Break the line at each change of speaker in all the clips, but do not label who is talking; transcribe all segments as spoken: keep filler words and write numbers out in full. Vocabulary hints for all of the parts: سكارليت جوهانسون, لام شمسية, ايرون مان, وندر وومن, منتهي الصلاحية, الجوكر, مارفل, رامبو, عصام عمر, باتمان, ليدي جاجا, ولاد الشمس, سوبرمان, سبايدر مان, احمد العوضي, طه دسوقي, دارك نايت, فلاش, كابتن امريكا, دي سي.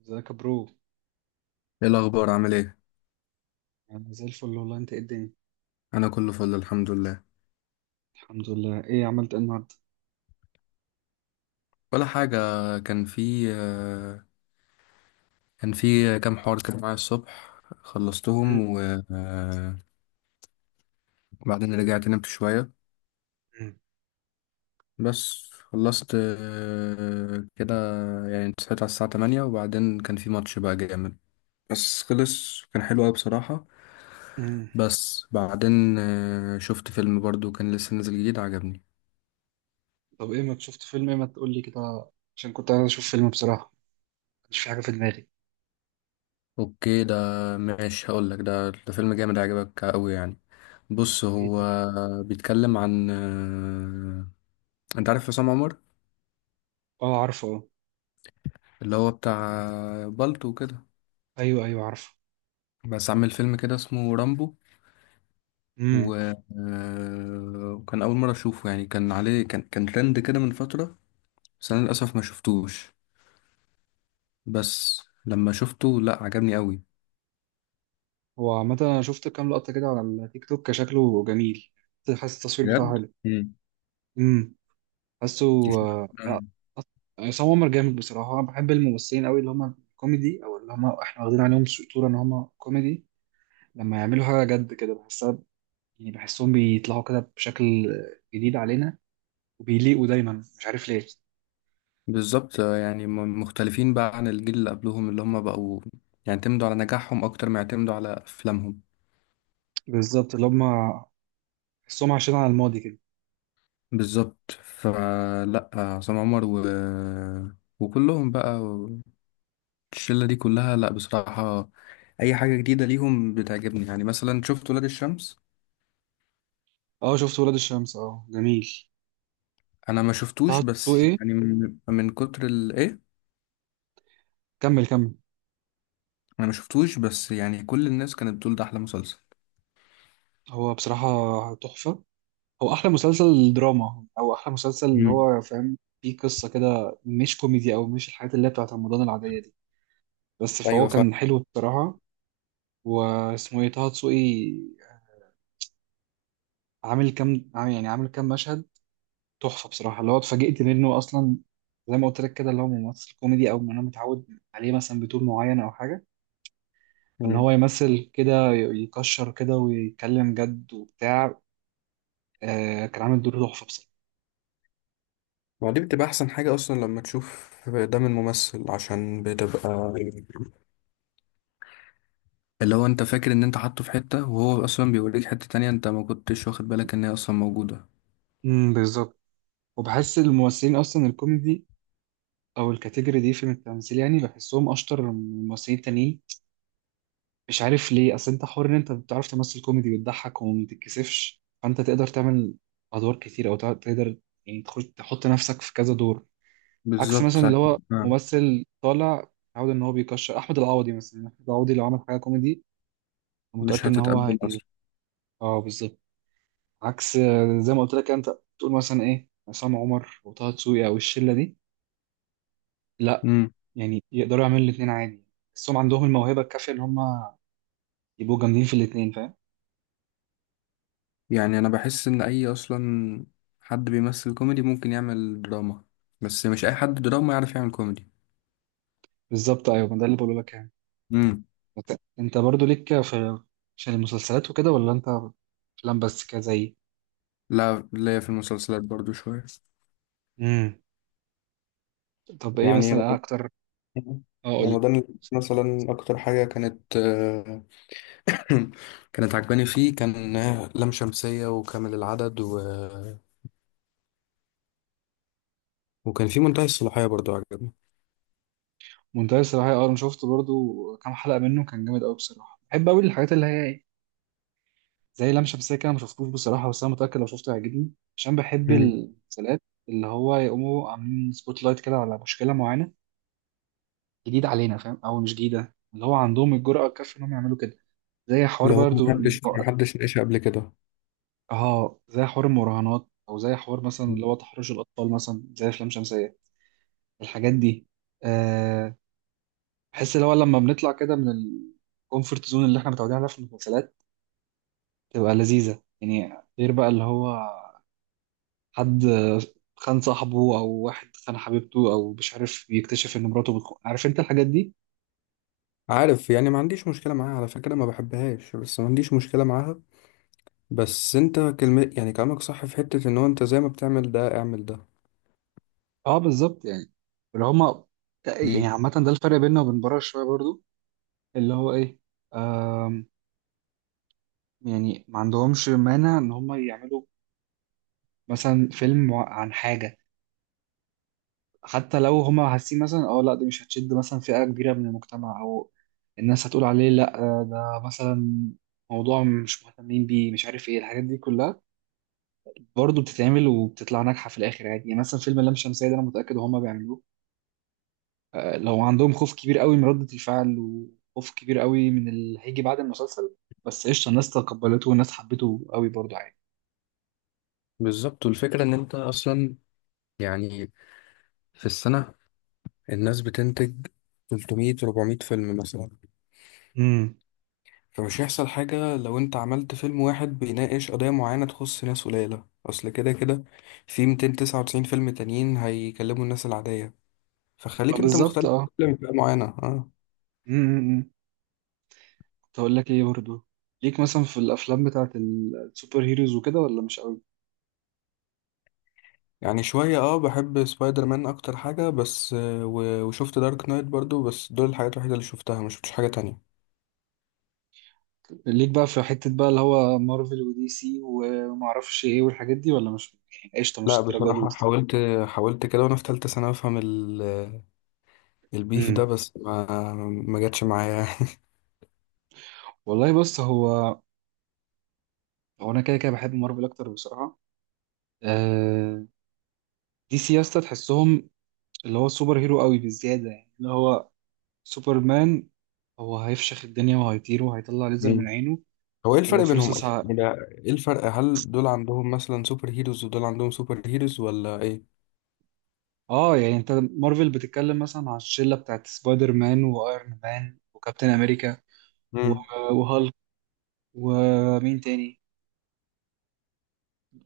ازيك يا برو؟
ايه الاخبار؟ عامل ايه؟
انا زي الفل والله. انت ايه الدنيا؟
انا كله فل الحمد لله.
الحمد لله. ايه عملت ايه النهارده؟
ولا حاجه. كان في آه، كان في كام حوار كده معايا الصبح
مم.
خلصتهم و- آه، وبعدين رجعت نمت شويه.
مم.
بس خلصت آه، كده، يعني صحيت على الساعه تمانية، وبعدين كان في ماتش بقى جامد بس خلص، كان حلو قوي بصراحه.
امم.
بس بعدين آه، شفت فيلم برضو كان لسه نازل جديد، عجبني.
طب ايه ما شفت فيلم؟ ايه ما تقول لي كده عشان كنت عايز اشوف فيلم بصراحه. مش في حاجه في دماغي.
اوكي، ده ماشي. هقول لك ده ده فيلم جامد عجبك قوي يعني. بص،
إيه
هو
ده؟
بيتكلم عن آه، انت عارف عصام عمر؟
اه، عارفه، اه.
اللي هو بتاع بالطو وكده،
ايوه، ايوه، عارفه.
بس عامل فيلم كده اسمه رامبو. و...
امم.
آه، وكان اول مره اشوفه، يعني كان عليه كان كان ترند كده من فتره، بس انا للاسف ما شفتوش. بس لما شفته، لا عجبني قوي
هو عامه انا شفت كام لقطه كده على التيك توك، شكله جميل. حاسس التصوير بتاعه
بجد.
حلو. امم. حاسه. آه، لا.
مم.
أص- عصام عمر جامد بصراحه، انا بحب الممثلين قوي اللي هم كوميدي او اللي هم احنا واخدين عليهم صوره ان هم كوميدي. لما يعملوا حاجه جد كده بحسها، يعني بحسهم بيطلعوا كده بشكل جديد علينا وبيليقوا دايما، مش عارف ليه.
بالظبط آه، يعني م- مختلفين بقى عن الجيل اللي قبلهم، اللي هم بقوا يعتمدوا على نجاحهم أكتر ما يعتمدوا على أفلامهم.
بالظبط، اللي هم بحسهم عايشين على الماضي كده.
بالظبط، فلا عصام عمر و... وكلهم بقى، الشلة دي كلها، لا بصراحة أي حاجة جديدة ليهم بتعجبني. يعني مثلا شفت ولاد الشمس؟
اه شفت ولاد الشمس، اه جميل.
أنا ما
طه
شفتوش،
دسوقي
بس
إيه؟
يعني من، من كتر الإيه.
كمل كمل.
أنا ما شفتوش، بس يعني كل الناس كانت بتقول ده أحلى مسلسل.
هو بصراحة تحفة. هو أحلى مسلسل دراما أو أحلى مسلسل اللي
مم.
هو فاهم فيه قصة كده، مش كوميدي أو مش الحاجات اللي هي بتاعت رمضان العادية دي. بس فهو
ايوه.
كان حلو بصراحة. واسمه إيه؟ طه دسوقي. عامل كام عامل- يعني عامل كام مشهد. تحفه بصراحه، اللي هو اتفاجئت منه اصلا. زي ما قلت لك كده، اللي هو ممثل كوميدي او انا متعود عليه مثلا بطول معين او حاجه. ان
فاهم.
هو يمثل كده، ي- يكشر كده ويتكلم جد وبتاع. آه كان عامل دور تحفه بصراحه.
ما دي بتبقى احسن حاجة اصلا لما تشوف دم الممثل، عشان بتبقى اللي هو انت فاكر ان انت حاطه في حتة، وهو اصلا بيوريك حتة تانية انت ما كنتش واخد بالك ان هي اصلا موجودة.
امم، بالظبط. وبحس الممثلين اصلا الكوميدي او الكاتيجوري دي في التمثيل، يعني بحسهم اشطر من الممثلين التانيين. مش عارف ليه. اصل انت حر ان انت بتعرف تمثل كوميدي، بتضحك وما بتتكسفش، فانت تقدر تعمل ادوار كتير او تع- تقدر يعني تخش تحط نفسك في كذا دور. عكس
بالظبط.
مثلا اللي هو
آه،
ممثل طالع متعود ان هو بيكشر، احمد العوضي مثلا. احمد العوضي لو عمل حاجه كوميدي أنا متاكد
مش
ان هو
هتتقبل
هي.
اصلا.
اه، بالظبط. عكس، آه، زي ما قلت لك انت. تقول مثلا ايه؟ عصام عمر وطه دسوقي او الشله دي. لا،
امم.
يعني يقدروا يعملوا الاثنين عادي. بس هم عندهم الموهبه الكافيه ان هم يبقوا جامدين في الاثنين، فاهم.
يعني انا بحس ان اي اصلا حد بيمثل كوميدي ممكن يعمل دراما، بس مش اي حد دراما يعرف يعمل كوميدي.
بالظبط، ايوه، ما ده اللي بقوله لك يعني.
امم.
أنت أنت برضو ليك في، عشان المسلسلات وكده، ولا انت افلام بس كده زي.
لا، ليا في المسلسلات برضو شوية.
امم. طب ايه
يعني
مثلا
رمضان.
اكتر. اه.
رمضان مثلا اكتر حاجة كانت كانت عجباني فيه كان لام شمسية وكامل العدد و... وكان في منتهي الصلاحية برضو عجبني.
منتهي الصراحة، اه انا شفت برضو كام حلقة منه، كان جامد قوي بصراحة. بحب قوي الحاجات اللي هي ايه؟ زي لام شمسية كده، ما شفتوش بصراحة، بس انا متأكد لو شفته هيعجبني عشان بحب
مم.
المسلسلات اللي هو يقوموا عاملين سبوت لايت كده على مشكلة معينة جديدة علينا، فاهم، او مش جديدة، اللي هو عندهم الجرأة الكافية انهم يعملوا كده. زي حوار
اللي هو
برضو.
محدش محدش ناقشها قبل كده.
اه، زي حوار المراهنات او زي حوار مثلا
مم.
اللي هو تحرش الاطفال، مثلا زي افلام شمسية. الحاجات دي. أه. بحس اللي هو لما بنطلع كده من الكومفورت زون اللي احنا متعودين عليها في المسلسلات، تبقى لذيذة يعني. غير بقى اللي هو حد خان صاحبه أو واحد خان حبيبته أو مش عارف يكتشف إن مراته بتخون، عارف أنت الحاجات دي؟
عارف، يعني ما عنديش مشكلة معاها على فكرة، ما بحبهاش بس ما عنديش مشكلة معاها. بس انت كلمة، يعني كلامك صح في حتة ان هو انت زي ما بتعمل ده اعمل ده.
أه، بالظبط يعني. اللي هما يعني.
مم.
عامة ده الفرق بيننا وبين بره شوية برضو. اللي هو إيه. آم. يعني ما عندهمش مانع إن هما يعملوا مثلا فيلم عن حاجة، حتى لو هما حاسين مثلا اه لا دي مش هتشد مثلا فئة كبيرة من المجتمع او الناس هتقول عليه لا آه، ده مثلا موضوع مش مهتمين بيه، مش عارف ايه الحاجات دي كلها. برضه بتتعمل وبتطلع ناجحة في الآخر عادي. يعني مثلا فيلم اللام شمسية ده انا متأكد هما بيعملوه، آه، لو عندهم خوف كبير قوي من ردة الفعل وخوف كبير قوي من اللي هيجي بعد المسلسل. بس قشطة، الناس تقبلته والناس حبته قوي برضه عادي.
بالظبط. والفكرة ان انت اصلا يعني في السنة الناس بتنتج تلتمية اربعمية فيلم مثلا،
امم،
فمش هيحصل حاجة لو انت عملت فيلم واحد بيناقش قضية معينة تخص ناس قليلة. اصل كده كده في مئتين وتسعة وتسعين فيلم تانيين هيكلموا الناس العادية، فخليك انت
بالظبط.
مختلف
اه.
في فئة معينة. اه
مم، مم، مم. تقول لك ايه برضو. ليك مثلا في الافلام بتاعت ال- السوبر هيروز وكده، ولا مش قوي؟
يعني شوية. اه بحب سبايدر مان اكتر حاجة، بس آه، و- وشفت دارك نايت برضو، بس دول الحاجات الوحيدة اللي شفتها، ما شفتش حاجة تانية.
ليك بقى في حتة بقى اللي هو مارفل ودي سي وما اعرفش ايه والحاجات دي، ولا مش يعني قشطة مش
لا
الدرجة دي.
بصراحة حاولت. حاولت كده وانا في تالتة سنة افهم ال- البيف ده،
امم.
بس ما ما جاتش معايا.
والله بص هو. هو انا كده كده بحب مارفل اكتر بصراحة. آه، دي سي يا اسطى تحسهم اللي هو سوبر هيرو قوي بالزيادة، يعني اللي هو سوبرمان، هو هيفشخ الدنيا وهيطير وهيطلع ليزر من عينه
هو ايه
ولو
الفرق
في
بينهم
رصاص.
يعني؟ ولا ايه الفرق؟ هل دول عندهم مثلا سوبر هيروز ودول عندهم سوبر هيروز ولا ايه؟
اه، يعني انت مارفل بتتكلم مثلا على الشله بتاعت سبايدر مان وايرون مان وكابتن امريكا و-
امم.
وهالك، ومين تاني،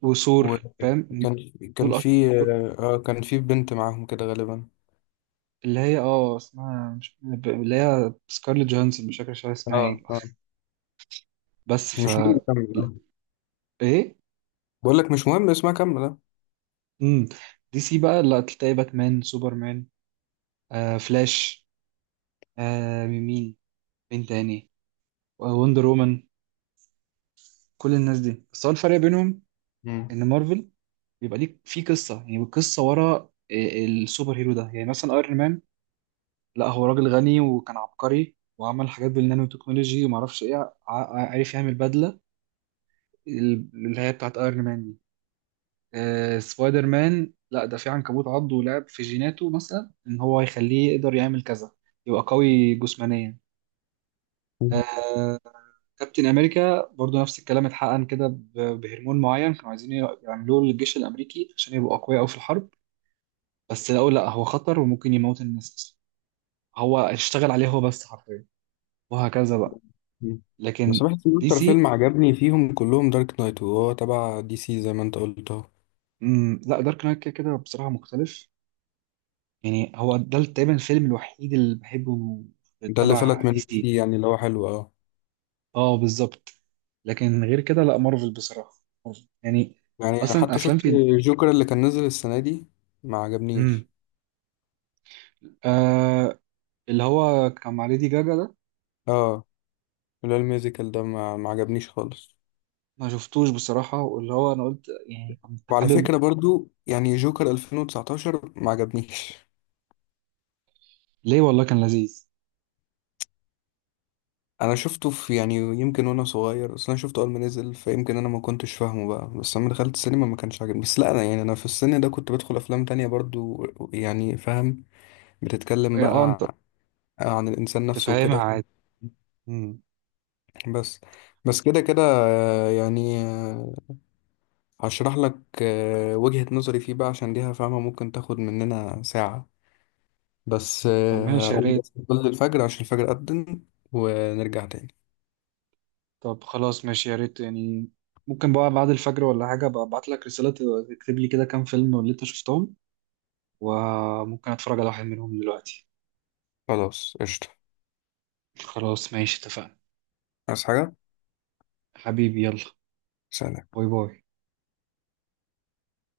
وثور، فاهم.
وكان كان
دول أش...
في
دول-
اه كان في بنت معاهم كده غالبا.
اللي هي اه اسمها مش ب- اللي هي سكارليت جوهانسون، مش فاكر شو اسمها
اه
ايه.
اه.
بس ف
مش مهم، كمل
لا،
اه.
ايه.
بقول لك مش مهم اسمها، كمل اه.
امم. دي سي بقى لا تلاقي باتمان، سوبرمان، آه فلاش، آه مين مين مين تاني، وندر وومن. كل الناس دي. بس هو الفرق بينهم
امم.
ان مارفل بيبقى ليك في قصه. يعني القصه ورا ال- السوبر هيرو ده. يعني مثلا ايرون مان، لا هو راجل غني وكان عبقري وعمل حاجات بالنانو تكنولوجي وما اعرفش ايه، ع- ع- عارف يعمل بدله ال- اللي هي بتاعت ايرون مان دي. آه سبايدر مان، لا ده في عنكبوت عضه ولعب في جيناته مثلا، ان هو يخليه يقدر يعمل كذا، يبقى قوي جسمانيا.
مم.
كابتن امريكا برضو نفس الكلام، اتحقن كده ب- بهرمون معين كانوا عايزين يعملوه للجيش الامريكي عشان يبقوا اقوياء قوي في الحرب. بس لقوا لا هو خطر وممكن يموت الناس. هو اشتغل عليه هو بس حرفيا. وهكذا بقى.
مم.
لكن.
بس بحس ان
دي
اكتر
سي.
فيلم عجبني فيهم كلهم دارك نايت، وهو تبع دي سي زي ما انت قلت اهو.
مم، لا دارك نايت كده كده بصراحة مختلف. يعني هو ده تقريبا الفيلم الوحيد اللي بحبه
ده اللي
تبع
فلت من
دي
دي
سي.
سي يعني، اللي هو حلو اه.
اه، بالظبط. لكن غير كده لا، مارفل بصراحة. مارفل. يعني
يعني
اصلا
حتى
افلام
شفت
في.
الجوكر اللي كان نزل السنة دي، ما
مم.
عجبنيش.
آه اللي هو كان مع ليدي جاجا ده.
اه لا الميوزيكال ده ما, ما عجبنيش خالص.
ما شفتوش بصراحة، واللي هو انا قلت يعني كنت
وعلى
حابب.
فكرة برضو يعني جوكر ألفين وتسعتاشر ما عجبنيش.
ليه؟ والله كان لذيذ
انا شفته في، يعني يمكن وانا صغير، اصل انا شفته اول ما نزل فيمكن انا ما كنتش فاهمه بقى. بس لما دخلت السينما ما كانش عاجبني. بس لا انا يعني انا في السن ده كنت بدخل افلام تانية برضو يعني. فاهم، بتتكلم
يعني. اه،
بقى
انت.
عن الانسان
كنت
نفسه
فاهمها
وكده.
عادي. مم.
بس، بس كده كده آه، يعني آه، هشرح لك آه، وجهة نظري فيه بقى عشان دي فاهمة ممكن تاخد مننا ساعة. بس
طب
آه،
ماشي، يا
هقوم
ريت.
بس قبل الفجر عشان الفجر أذن، ونرجع تاني.
طب خلاص، ماشي يا ريت يعني. ممكن بقى بعد الفجر ولا حاجة، أبقى أبعت لك رسالة تكتب لي كده كام فيلم اللي أنت شفتهم، وممكن أتفرج على واحد منهم دلوقتي.
خلاص قشطة.
خلاص، ماشي، اتفقنا.
عايز حاجة؟
حبيبي يلا.
سلام.
باي باي.